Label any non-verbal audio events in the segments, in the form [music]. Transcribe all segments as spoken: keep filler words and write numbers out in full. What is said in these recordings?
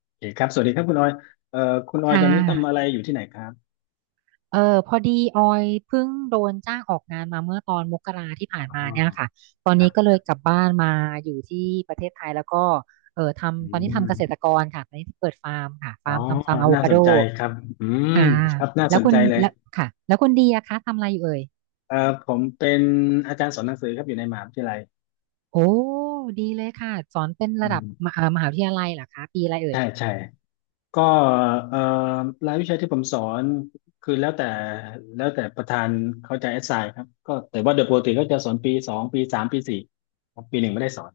โอเคครับสวัสดีครับคุณออยเอ่อคุณออยค่ะ ตอนนี้ทำอะไรอยู่ที่ไหนครับ เออพอดีออยเพิ่งโดนจ้างออกงานมาเมื่อตอนมกราที่อผ่านมา๋อเนี่ยค่ะตอนคนี้ก็เลรับยกลับบ้านมาอยู่ที่ประเทศไทยแล้วก็เอออืทำตอนนี้มทำเกษตรกรค่ะตอนนี้เปิดฟาร์มค่ะอ๋อฟาร์มทำฟาร์มอะโวน่าคาสโดนใจครับอืมค่ะครับน่าแล้สวนคุใจณเลยแล้วค่ะแล้วคุณดีอะคะทำอะไรอยู่เอ่ยเอ่อผมเป็นอาจารย์สอนหนังสือครับอยู่ในมหาวิทยาลัยโอ้ดีเลยค่ะสอนเป็นอืระดับมมหาเอ่อมหาวิทยาลัยเหรอคะปีอะไรเอ่ใช่ ยใช่ ก็เอ่อรายวิชาที่ผมสอน คือแล้วแต่แล้วแต่ประธานเขาจะอสไซครับก็แต่ว่าโดยปกติก็จะสอนปีสองปีสามปีสี่ครับปีหนึ่งไม่ได้สอน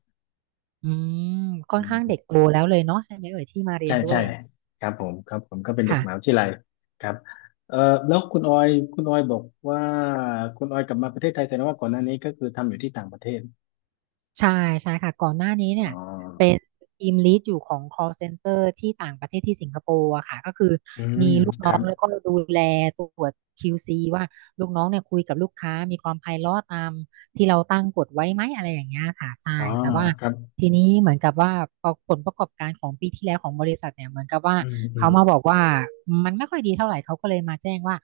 อืมค่ออืนข้างเด็กม โตแล้วเลยเนาะใช่ไหมเอ่ยที่มาเรีใช่ยนด้วใช่ยครับผมครับผมก็เป็นเด็กมหาวิทค่ะ ยาลัยครับเอ่อแล้วคุณออยคุณออยบอกว่าคุณออยกลับมาประเทศไทยแสดงว่าก่อนหน้านี้ก็คือทำอยู่ที่ต่างประเทศใช่ใช่ค่ะก่อนหน้านี้อ๋เนี่อยเป็นทีมลีดอยู่ของ call center ที่ต่างประเทศที่สิงคโปร์อะค่ะก็คืออืมีมลูกคน้อรังบแล้วก็ดูแลตรวจ คิว ซี วซีว่าลูกน้องเนี่ยคุยกับลูกค้ามีความไพเราะตามที่เราตั้งกฎไว้ไหมอะไรอย่างเงี้ยค่ะใช่อ๋อแต่ว่าครับทีนี้เหมือนกับว่าผลประกอบการของปีที่แล้วของบริษัทเนี่ยเหมือนกับว่าอืมอืเขามมาบอกว่ามันไม่ค่อยดีเท่าไหร่เขาก็เลยมาแจ้งว่า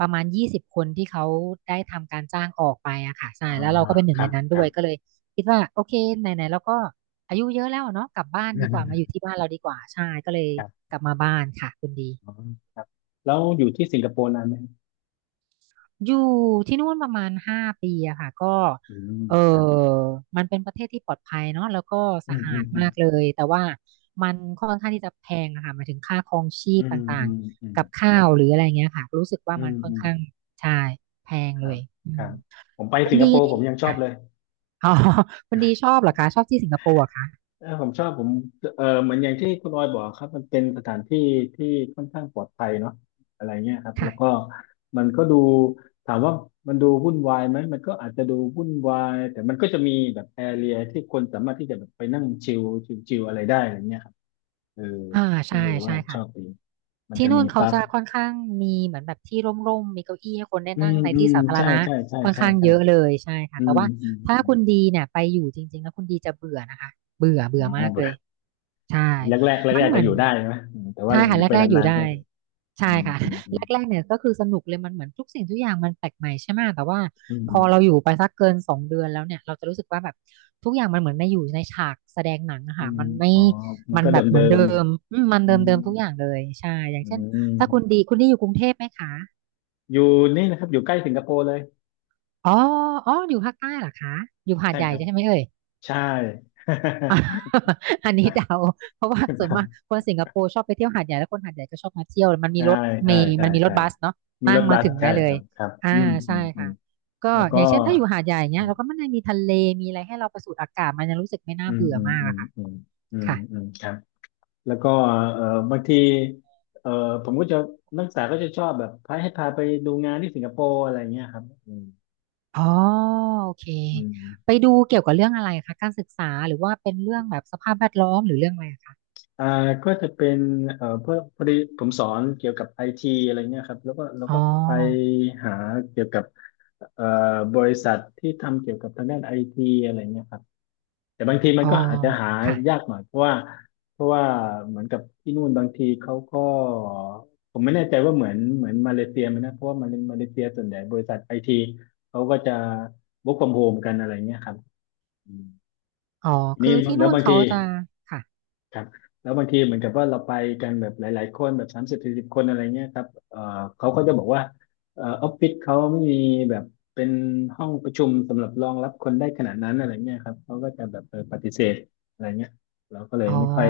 ประมาณยี่สิบคนที่เขาได้ทำการจ้างออกไปอะค่ะอ๋ใช่อแล้วเราก็เป็นหคนึ่งรัในบนั้นคด้รัวบ ยก็เลย คิดว่าโอเคไหนๆเราก็อายุเยอะแล้วอะเนาะกลับบ้านดีกว่ามาอยู่ [laughs] ที่บ้านเราดีกว่าใช่ก็เลยครับกลับมาบ้านค่ะคุณดีอ๋อครับแล้วอยู่ที่สิงคโปร์นานไหมอยู่ที่นู่นประมาณห้าปีอะค่ะก็อืมเออครับมันเป็นประเทศที่ปลอดภัยเนาะแล้วก็อืสะมอือามดอืมมากเลยแต่ว่ามันค่อนข้างที่จะแพงอะค่ะหมายถึงค่าครองชีอืพตม่าอืงมอืมๆกับคข้ารัวหรืบออะไรเงี้ยค่ะรู้สึกว่าอืมันมค่ออืนมข้างใช่แพงคเลรับยอืครัมบผมไปคุณสิงคดีโปร์ผนี่มยังชอบค่ะเลย อ๋อคุณดีชอบเหรอคะชอบที่สิงคโปร์เหรอคะเออผมชอบผมเออเหมือนอย่างที่คุณออยบอกครับมันเป็นสถานที่ที่ค่อนข้างปลอดภัยเนาะอะไรเงี้ยครับแล้วก็ค่ะมันก็ดูถามว่ามันดูวุ่นวายไหมมันก็อาจจะดูวุ่นวายแต่มันก็จะมีแบบแอเรียที่คนสามารถที่จะแบบไปนั่งชิลชิลๆอะไรได้อะไรเงี้ยครับเอออ่าก็ใช่เลยใช่ว่าชค่ะ อบดีมันที่จะนู่มีนเขาปั๊บจะค่อนข้างมีเหมือนแบบที่ร่มๆมีเก้าอี้ให้คนได้อืนั่งมในอืที่มสาธารใช่ณะใช่ใช่ค่อนใช่ข้างใช่เยอะเลยใช่ค่ะอืแต่มว่าอืมถ้าอืมคุณดีเนี่ยไปอยู่จริงๆแล้วคุณดีจะเบื่อนะคะเบื่อเบื่ออ๋มากเลย อใช่แรกแรกแรกมันๆอาเหจมืจะออนยู่ได้นะอืมแต่ว่าใช่อค่ะยู่แรไปกๆอนายู่นๆก็ได้อืใช่มค่ะ อืม [laughs] อืมแรกๆเนี่ยก็คือสนุกเลยมันเหมือนทุกสิ่งทุกอย่างมันแปลกใหม่ใช่ไหมแต่ว่าอืพอเราม อยู่ไปสักเกินสองเดือนแล้วเนี่ยเราจะรู้สึกว่าแบบทุกอย่างมันเหมือนในอยู่ในฉากแสดงหนังอะอืค่ะมมันไม่อ๋อ มันมันก็เดแบบเหิมือนเดิมมอืมมัๆนอืเดิมมเดิมทุกอย่างเลยใช่อย่างอืเช่นมถ้าคุณดีคุณดีอยู่กรุงเทพไหมคะอยู่นี่นะครับ อยู่ใกล้สิงคโปร์เลย อ๋ออ๋ออยู่ภาคใต้เหรอคะอยู่หาดใช่ใหญ่ครับใช่ไหมเอ่ย ใช่ [laughs] [laughs] อันนี้เดาเพราะว่าส่วนมากคนสิงคโปร์ชอบไปเที่ยวหาดใหญ่แล้วคนหาดใหญ่ก็ชอบมาเที่ยวมันมีใช่รถเมใช่ล์ใช่มันมีรใช่ถบัสเนาะมีนั่รงถมาบัส ถึงใช่ได้เลคยรับครับอ่าอืมอืใช่มอืมค่ะก็แล้วอก็ย่างเช่นถ้าอยู่หาดใหญ่อืเนี้ยเราก็มันยังมีทะเลมีอะไรให้เราไปสูดอากาศมันยังรู้สึกไม่มน่าอืมเบื่ออืมมากอือะมค่ะอืมอืมค่ะอืมครับแล้วก็เอ่อบางทีเอ่อผมก็จะ นักศึกษาก็จะชอบแบบ พาให้พาไปดูงานที่สิงคโปร์อะไรเงี้ยครับอืมอ๋อโอเคอืไปม ดูเกี่ยวกับเรื่องอะไรคะการศึกษาหรือว่าเป็นเรื่องแบบสภาพแวดล้อมหรือเรื่องอะไรอะคะอ่าก็จะเป็นเอ่อพอพอดีผมสอนเกี่ยวกับไอทีอะไรเงี้ยครับแล้วก็เราอ๋อก็ไปหาเกี่ยวกับเอ่อบริษัทที่ทำเกี่ยวกับทางด้านไอทีอะไรเงี้ยครับแต่บางทีมัอ๋นอก็อาจจะหายาค่ะกหน่อยเพราะว่าเพราะว่าเหมือนกับที่นู่นบางทีเขาก็ผมไม่แน่ใจว่าเหมือนเหมือนมาเลเซียไหมนะเพราะว่ามาเลมาเลเซียส่วนใหญ่บริษัทไอทีเขาก็จะ work from home กันอะไรเงี้ยครับอืมอ๋อทีนี้คือที่แล้วนู่นบางเขาที จะค่ะครับแล้วบางทีเหมือนกับว่าเราไปกันแบบหลายๆคนแบบสามสิบสี่สิบคนอะไรเงี้ยครับเอ่อเขาก็จะบอกว่าเอ่อออฟฟิศเขาไม่มีแบบเป็นห้องประชุมสำหรับรองรับคนได้ขนาดนั้นอะไรเงี้ยครับเขาก็จะแบบเออปฏิเสธอะไรเงี้ยเราก็เลยอ๋อ ไม่ค่อย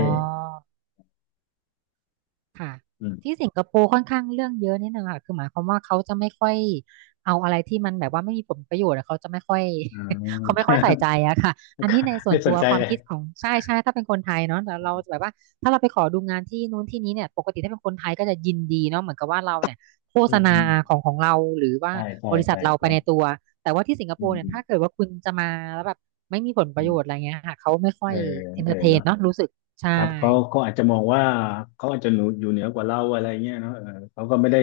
ค่ะอืมที่สิงคโปร์ค่อนข้างเรื่องเยอะนิดนึงค่ะคือหมายความว่าเขาจะไม่ค่อยเอาอะไรที่มันแบบว่าไม่มีผลประโยชน์อะเขาจะไม่ค่อย อื [laughs] เขาไม่ค่อยใส่ม ใจอะค่ะอันนี้ใน [laughs] ส่วไม่นสตันวใจควาเลมยคิดของใช่ใช่ถ้าเป็นคนไทยเนาะแต่เราจะแบบว่าถ้าเราไปขอดูงานที่นู้นที่นี้เนี่ยปกติถ้าเป็นคนไทยก็จะยินดีเนาะเหมือนกับว่าเราเนี่ยโฆอืษมอืณามของของเราหรือว่าใช่ใช่บริษัทใช่เราคไปรับในตัวแต่ว่าที่สิงคอืโปมร์เนี่ยอืมถ้าเกิดว่าคุณจะมาแล้วแบบไม่มีผลปอืระโยมชน์อะไรเงี้ยค่ะเขาไม่ค่เออยอเอนเอเตออร์เทนเนาะ เนาะรู้สึกใช่ ครับเขาเขาอาจจะมองว่าเขาอาจจะหนูอยู่เหนือกว่าเราอะไรเงี้ยเนาะเออเขาก็ไม่ได้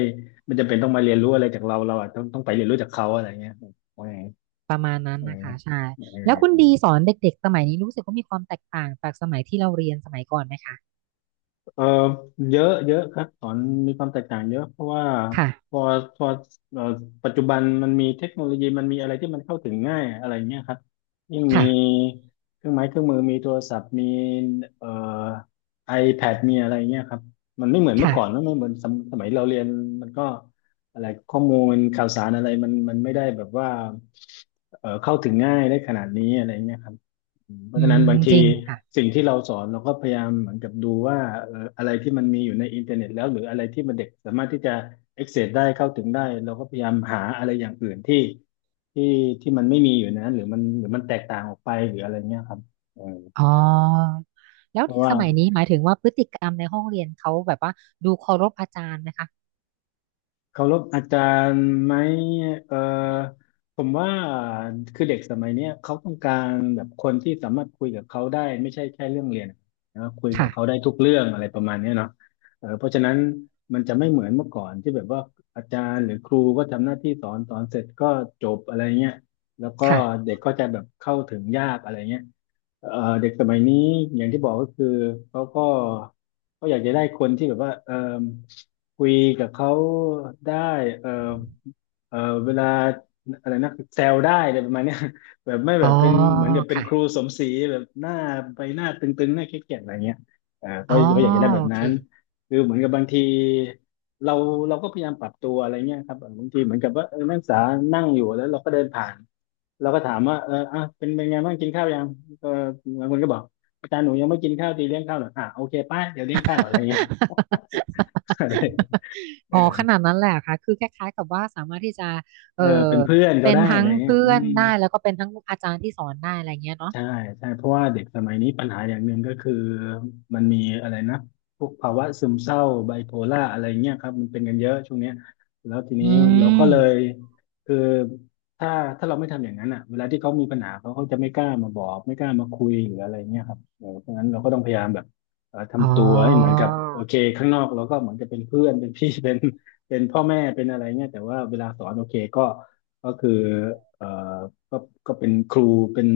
ไม่จำเป็นต้องมาเรียนรู้อะไรจากเราเราอะต้องต้องไปเรียนรู้จากเขาอะไรเงี้ยว่าไงประมาณนั้นเออนะคะใช่เอแล้วคุณอ ดีสอนเด็กๆสมัยนี้รู้สึกว่ามีความแตกต่างจากสมัยที่เราเรียนสมัยก่อนไหมคะเอ่อเยอะเยอะครับสอนมีความแตกต่างเยอะเพราะว่าพค่ะอพอเอ่อปัจจุบันมันมีเทคโนโลยีมันมีอะไรที่มันเข้าถึงง่ายอะไรเงี้ยครับยิ่งมีค่ะเครื่องไม้เครื่องมือมีโทรศัพท์มีเอ่อ iPad มีอะไรเงี้ยครับมันไม่เหมือนเมื่อค่ะก่อนนะไม่เหมือนสมสมัยเราเรียนมันก็อะไรข้อมูลข่าวสารอะไรมันมันไม่ได้แบบว่าเอ่อเข้าถึงง่ายได้ขนาดนี้อะไรเงี้ยครับ เพอืราะฉะนั้มนบางทีจริงค่ะสิ่งที่เราสอนเราก็พยายามเหมือนกับดูว่าเอ่ออะไรที่มันมีอยู่ในอินเทอร์เน็ตแล้วหรืออะไรที่มันเด็กสามารถที่จะ access ได้เข้าถึงได้เราก็พยายามหาอะไรอย่างอื่นที่ที่ที่มันไม่มีอยู่ในนั้นหรือมันหรือมันแตกต่างออกไปหรืออะไรเงี้ยครับเอออ๋อแล้เพวราะเด็กว่า สมัยนี้หมายถึงว่าพฤติกรรมในห้องเรียนเขาแบบว่าดูเคารพอาจารย์นะคะเคารพอาจารย์ไหมเอ่อผมว่าคือเด็กสมัยเนี้ยเขาต้องการแบบคนที่สามารถคุยกับเขาได้ไม่ใช่แค่เรื่องเรียนนะคุยกับค่ะเขาได้ทุกเรื่องอะไรประมาณเนี้ยเนาะเออเพราะฉะนั้นมันจะไม่เหมือนเมื่อก่อนที่แบบว่าอาจารย์หรือครูก็ทำหน้าที่สอนสอนเสร็จก็จบอะไรเงี้ยแล้วก็ค่ะเด็กก็จะแบบเข้าถึงยากอะไรเงี้ย เอ่อเด็กสมัยนี้อย่างที่บอกก็คือเขาก็เขาอยากจะได้คนที่แบบว่าเอ่อคุยกับเขาได้เอ่อ เออเวลาอะไรนะแซวได้อะไรประมาณเนี้ย [laughs] แบบไม่อ๋แบอบเป็นเหมือนกับเป็นครูค่ะสมศรีแบบหน้าใบหน้าตึงๆหน้าเครียดๆอะไรเงี้ยเออเขาอ๋อเขาอยากจะได้แบโอบเค นั้นคือเหมือนกับบางทีเราเราก็พยายามปรับตัวอะไรเงี้ยครับบางทีเหมือนกับว่าเออนักศึกษานั่งอยู่แล้วเราก็เดินผ่านเราก็ถามว่าเอออ่ะเป็นเป็นไงบ้างกินข้าวยังก็บางคนก็บอกอาจารย์หนูยังไม่กินข้าวตีเลี้ยงข้าวหน่อยอ่ะโอเคไป้าเดี๋ยวเลี้ยงข้าวอะไรเงี้ย [laughs] [laughs] อะไรเออ๋อขอนาดนั้นแหละค่ะคือคล้ายๆกับว่าสามารถที่จะเอเอออเป็นเพื่อนก็เป็นได้อะทั้ไรงเงี้ยเพื่อือนม ได้แล้วก็เป็นทั้งอาจารย์ที่สอนได้อะไรเงี้ยเนาะ ใช่ใช่เพราะว่าเด็กสมัยนี้ปัญหาอย่างหนึ่งก็คือมันมีอะไรนะพวกภาวะซึมเศร้าไบโพล่าอะไรเงี้ยครับมันเป็นกันเยอะช่วงเนี้ยแล้วทีอืนี้เราก็มเลยคือถ้าถ้าเราไม่ทำอย่างนั้นอ่ะเวลาที่เขามีปัญหาเขาเขาจะไม่กล้ามาบอกไม่กล้ามาคุยหรืออะไรเงี้ยครับเออเพราะงั้นเราก็ต้องพยายามแบบเอ่ออ๋ทำอตัวให้เหมือนกับโอเคข้างนอกเราก็เหมือนจะเป็นเพื่อนเป็นพี่ [laughs] เป็นเป็นพ่อแม่เป็นอะไรเงี้ยแต่ว่าเวลาสอนโอเคก็ ก็คือเอ่อก็ก็เป็นครูเป็น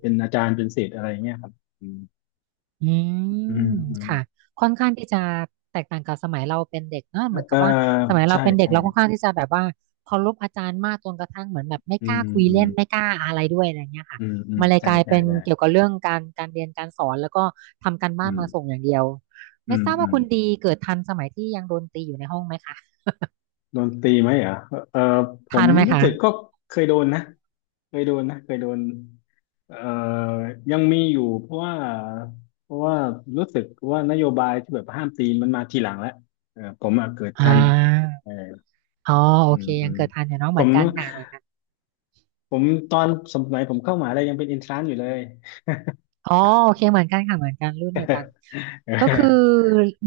เป็นอาจารย์ เป็นศิษย์อะไรเงี้ยครับอืมอือืมมอืมค่ะค่อนข้างที่จะแตกต่างกับสมัยเราเป็นเด็กเนอะเหมือนกัเอ่อบว่าสมัยเราใช่เป็นเด็กใช่เราค่อนข้างที่จะแบบว่าเคารพอาจารย์มากจนกระทั่งเหมือนแบบไม่อืกล้ามคุยอืมเล่นไม่กล้าอะไรด้วยอะไรเงี้ยค่ะอืมอืมมันเลยใช่กลายใช่เป็นใช่เกี่ยวกับเรื่องการการเรียนการสอนแล้วก็ทำการอืบ้านมาส่มงอย่างเดียวอืไม่มทราบอืว่ามคุณดีเกิดทันสมัยที่ยังโดนตีอยู่ในห้องไหมคะโดนตีไหมเหรอเอ่อผทัมนไหมรู้คะสึกก็เคยโดนนะ เคยโดนนะเคยโดนเอ่อยังมีอยู่เพราะว่าเพราะว่ารู้สึกว่านโยบายที่แบบห้ามตีมันมาทีหลังแล้วเออผมอะเกิดอ่ทันาเอออ๋อโออืเคมอืยังมเกิดทันอยู่เนาะผเหมือนม กันค่ะเหมือนกัน ผมตอนสมัยผมเข้ามหาลัยยังเป็นเอินทรานซ์อยู่เลย อ๋อโอเคเหมือนกันค่ะเหมือนกันรุ่นเดียวกัน [laughs] เออก็คือ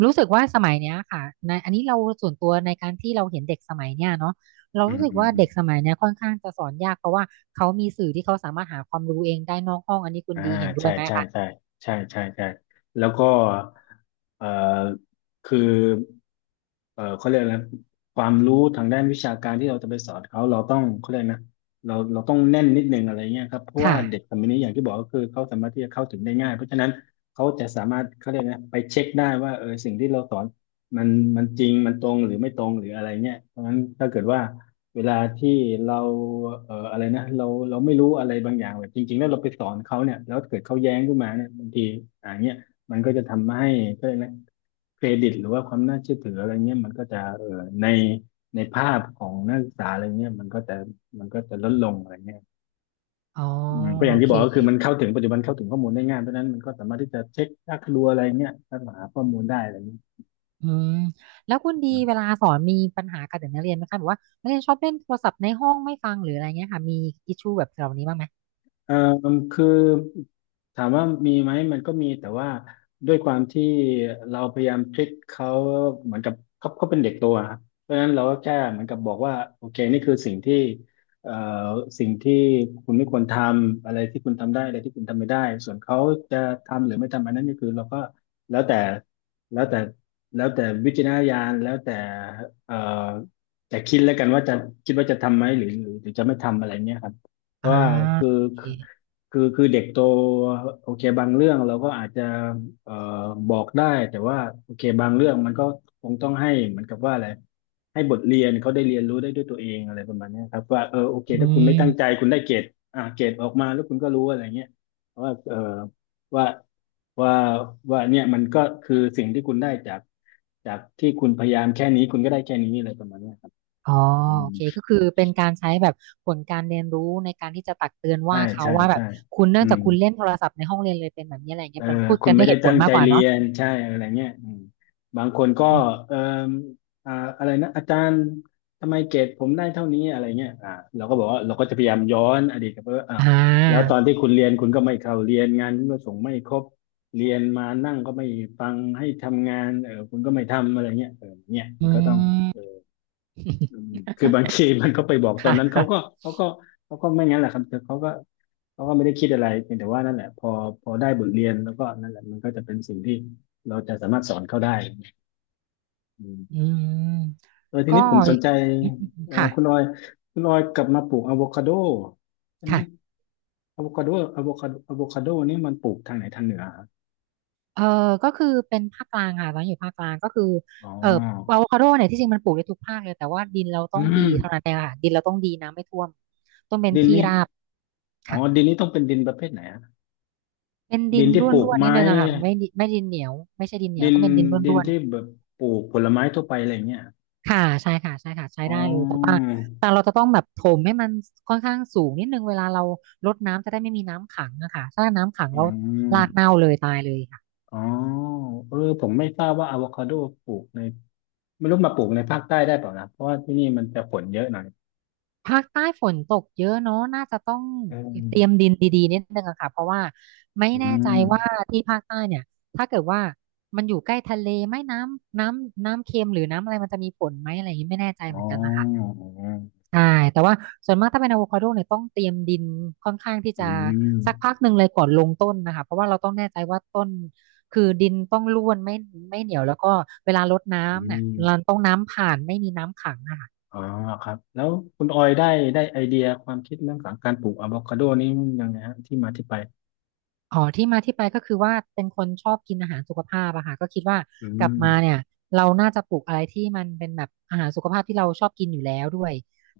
รู้สึกว่าสมัยเนี้ยค่ะในอันนี้เราส่วนตัวในการที่เราเห็นเด็กสมัยเนี้ยเนาะเราอืมรู้สึกอืมว่าอืมเด็กสมัยเนี้ยค่อนข้างจะสอนยากเพราะว่าเขามีสื่อที่เขาสามารถหาความรู้เองได้นอกห้องอันนี้คุณอ่าดีเห็นด้วใช่ยไหมใช่คะใช่ใช่ใช่ใช่แล้วก็เอ่อคือ เอ่อเขาเรียกอะไรนะความรู้ทางด้านวิชาการที่เราจะไปสอนเขาเราต้องเขาเรียกนะเราเราต้องแน่นนิดนึงอะไรเงี้ยครับเพราะว่าค่ะเด็กสมัยนี้อย่างที่บอกก็คือเขาสามารถที่จะเข้าถึงได้ง่ายเพราะฉะนั้นเขาจะสามารถเขาเรียกนะไปเช็คได้ว่าเออสิ่งที่เราสอนมันมันจริงมันตรงหรือไม่ตรงหรืออะไรเงี้ยเพราะฉะนั้นถ้าเกิดว่าเวลาที่เราเอ่ออะไรนะเราเราไม่รู้อะไรบางอย่างแบบจริงๆแล้วเราไปสอนเขาเนี่ยแล้วเกิดเขาแย้งขึ้นมาเนี่ยบางทีอ่าเงี้ย มันก็จะทำให้ก็เลยกนะเครดิตหรือว่าความน่าเชื่อถืออะไรเงี้ยมันก็จะเออในในภาพของนักศึกษาอะไรเงี้ยมันก็จะมันก็จะลดลงอะไรเงี้ยอ๋ออืมก็อโอย่างที่เคบอกก็คือมันเข้าถึงปัจจุบันเข้าถึงข้อมูลได้ง่ายเพราะฉะนั้นมันก็สามารถที่จะเช็ครักรัวอะไรเงี้ยแล้วหาข้อมูลได้อะไรเงี้ย อืมแล้วคุณดีเวลาสอนมีปัญหากับเด็กนักเรียนไหมคะแบบว่านักเรียนชอบเล่นโทรศัพท์ในห้องไม่ฟังหรืออะไรเงี้ยค่ะมีอิชชูแบบเหล่านี้บ้างไหมเอ่อคือถามว่ามีไหมมันก็มีแต่ว่าด้วยความที่เราพยายามทริคเขาเหมือนกับเขาเขาเป็นเด็กโตอะครับเพราะฉะนั้นเราก็แค่เหมือนกับบอกว่าโอเคนี่คือสิ่งที่เอ่อสิ่งที่คุณไม่ควรทำอะไรที่คุณทำได้อะไรที่คุณทำไม่ได้ส่วนเขาจะทำหรือไม่ทำอันนั้นก็คือเราก็แล้วแต่แล้วแต่แล้วแต่วิจารณญาณแล้วแต่เอ่อแต่คิดแล้วกันว่าจะคิดว่าจะทำไหมหรือหรือหรือจะไม่ทำอะไรเนี้ยครับ อ่าว่าคือโอเคคือคือคือเด็กโตโอเคบางเรื่องเราก็อาจจะเอ่อบอกได้แต่ว่าโอเคบางเรื่องมันก็คงต้องให้เหมือนกับว่าอะไรให้บทเรียนเขาได้เรียนรู้ได้ด้วยตัวเองอะไรประมาณเนี้ยครับว่าเออโอเคอืถ้าคุณไม่ม ตั้งใจคุณได้เกรดอ่าเกรดออกมาแล้วคุณก็รู้อะไรเงี้ยว่าเออว่าว่าว่าเนี่ยมันก็คือสิ่งที่คุณได้จากจากที่คุณพยายามแค่นี้คุณก็ได้แค่นี้อะไรประมาณเนี้ยครับอ๋ออืโอมเคก็คือเป็นการใช้แบบผลการเรียนรู้ในการที่จะตักเตือนใช่ว่าเขาใช่ว่าแบใช่บคุณเนื่อืองจาม กคุณเล่นโทรศัพท์ในห้องเรียนเลยเป็นแบบนี้อะไรอย่างเอเงี้ยอเป็นพูดคุกัณนด้ไม่วยเหได้ตุผตั้ลงมาใจกกว่าเรีเนาะยนใช่อะไรเงี้ยอืมบางคนก็อืเอมออ่าอะไรนะอาจารย์ทำไมเกรดผมได้เท่านี้อะไรเงี้ยอ่าเราก็บอกว่าเราก็จะพยายามย้อนอดีตกลับไปว่าอ้าวอ่า แล้วตอนที่คุณเรียนคุณก็ไม่เข้าเรียนงานคุณก็ส่งไม่ครบเรียนมานั่งก็ไม่ฟังให้ทำงานเออคุณก็ไม่ทำอะไรเงี้ยเออเนี่ย [laughs] มัอืนก็ต้อง ม อืมคือบางทีมันก็ไปบอก [laughs] ตอนค่ะนั้นเขาก็เขาก็เขาก็ไม่งั้นแหละครับ เขาก็เขาก็ไม่ได้คิดอะไรเพียงแต่ว่านั่นแหละพอพอได้บทเรียนแล้วก็นั่นแหละมันก็จะเป็นสิ่งที่เราจะสามารถสอนเขาได้อือืมมเออทีนี้ก็ผมสนใจเอ่อค่ะคุณออยคุณออยกลับมาปลูกอะโวคาโดใช่ไหมค่ะอะโวคาโดอะโวคาโดอะโวคาโดนี่มันปลูกทางไหนทางเหนือครับเออก็คือเป็นภาคกลางค่ะตอนนอยู่ภาคกลางก็คืออ๋อเอออะโวคาโดเนี่ยที่จริงมันปลูกได้ทุกภาคเลยแต่ว่าดินเราต้อืองดีมเท่านั้นเองค่ะดินเราต้องดีน้ำไม่ท่วมต้องเป็นดินที่นี่ราบอ๋อค่ะ ดินนี่ต้องเป็นดินประเภทไหนอะเป็นดิดินนที่ร่ปลูกวนๆนิดไม้ นึงอะค่ะไม่ดิไม่ดินเหนียวไม่ใช่ดินเหนียวดินต้องเป็นดินดินร่วนที่แบบปลูกผลไม้ทั่วไปอะไรเงี้ยๆค่ะใช่ค่ะใช่ค่ะใช้อ๋อได้เลยแต่ว่าแต่เราจะต้องแบบถมให้มันค่อนข้างสูงนิดนึงเวลาเรารดน้ำจะได้ไม่มีน้ำขังอะค่ะถ้าน้ำขังอืเรามรากเน่าเลยตายเลยค่ะอ๋อเออผมไม่ทราบว่าอะโวคาโดปลูกในไม่รู้มาปลูกในภาคใต้ได้เปล่านะเพราะว่าที่นี่มันจะฝนเยอะหน่อยภาคใต้ฝนตกเยอะเนาะน่าจะต้องเอเตรียมอดินดีๆนิดนึงอะค่ะเพราะว่าไม่อืแน่ใจมว่าที่ภาคใต้เนี่ยถ้าเกิดว่ามันอยู่ใกล้ทะเลไหม่น้ำน้ำน้ำเค็มหรือน้ำอะไรมันจะมีผลไหมอะไรอย่างนี้ไม่แน่ใจอ๋เหมืออนกันนะคะ ใช่แต่ว่าส่วนมากถ้าเป็นอะโวคาโดเนี่ยต้องเตรียมดินค่อนข้างที่อืจะมสักพักหนึ่งเลยก่อนลงต้นนะคะเพราะว่าเราต้องแน่ใจว่าต้นคือดินต้องร่วนไม่ไม่เหนียวแล้วก็เวลารดอืน้ำเนี่ยมเราต้องน้ำผ่านไม่มีน้ำขังนะคะ อ๋อครับแล้วคุณออยได้ได้ไอเดียความคิดเรื่องของการปลูกอะโวคาโดนี่ยังไงฮะที่มาที่ไปอ๋อที่มาที่ไปก็คือว่าเป็นคนชอบกินอาหารสุขภาพอะค่ะก็คิดว่าอืกลับมาเนี่มยเราน่าจะปลูกอะไรที่มันเป็นแบบอาหารสุขภาพที่เราชอบกินอยู่แล้วด้วย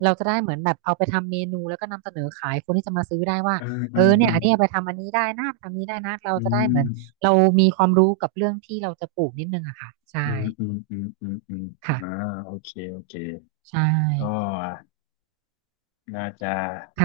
เราจะได้เหมือนแบบเอาไปทำเมนูแล้วก็นำเสนอขายคนที่จะมาซื้อได้ว่าอืมอืเออเนี่ยมอันนี้เอาไปทำอันนี้ได้นะทำนี้ได้นะเราอืจะได้เหมือม นเรามีความรู้กับเรื่องที่เราจะปลูกนิดนึงอะค่ะอืใช่มอืมอืมอืมอืมอ่าค่ะโอเคโอเคใช่ก็น่าจะ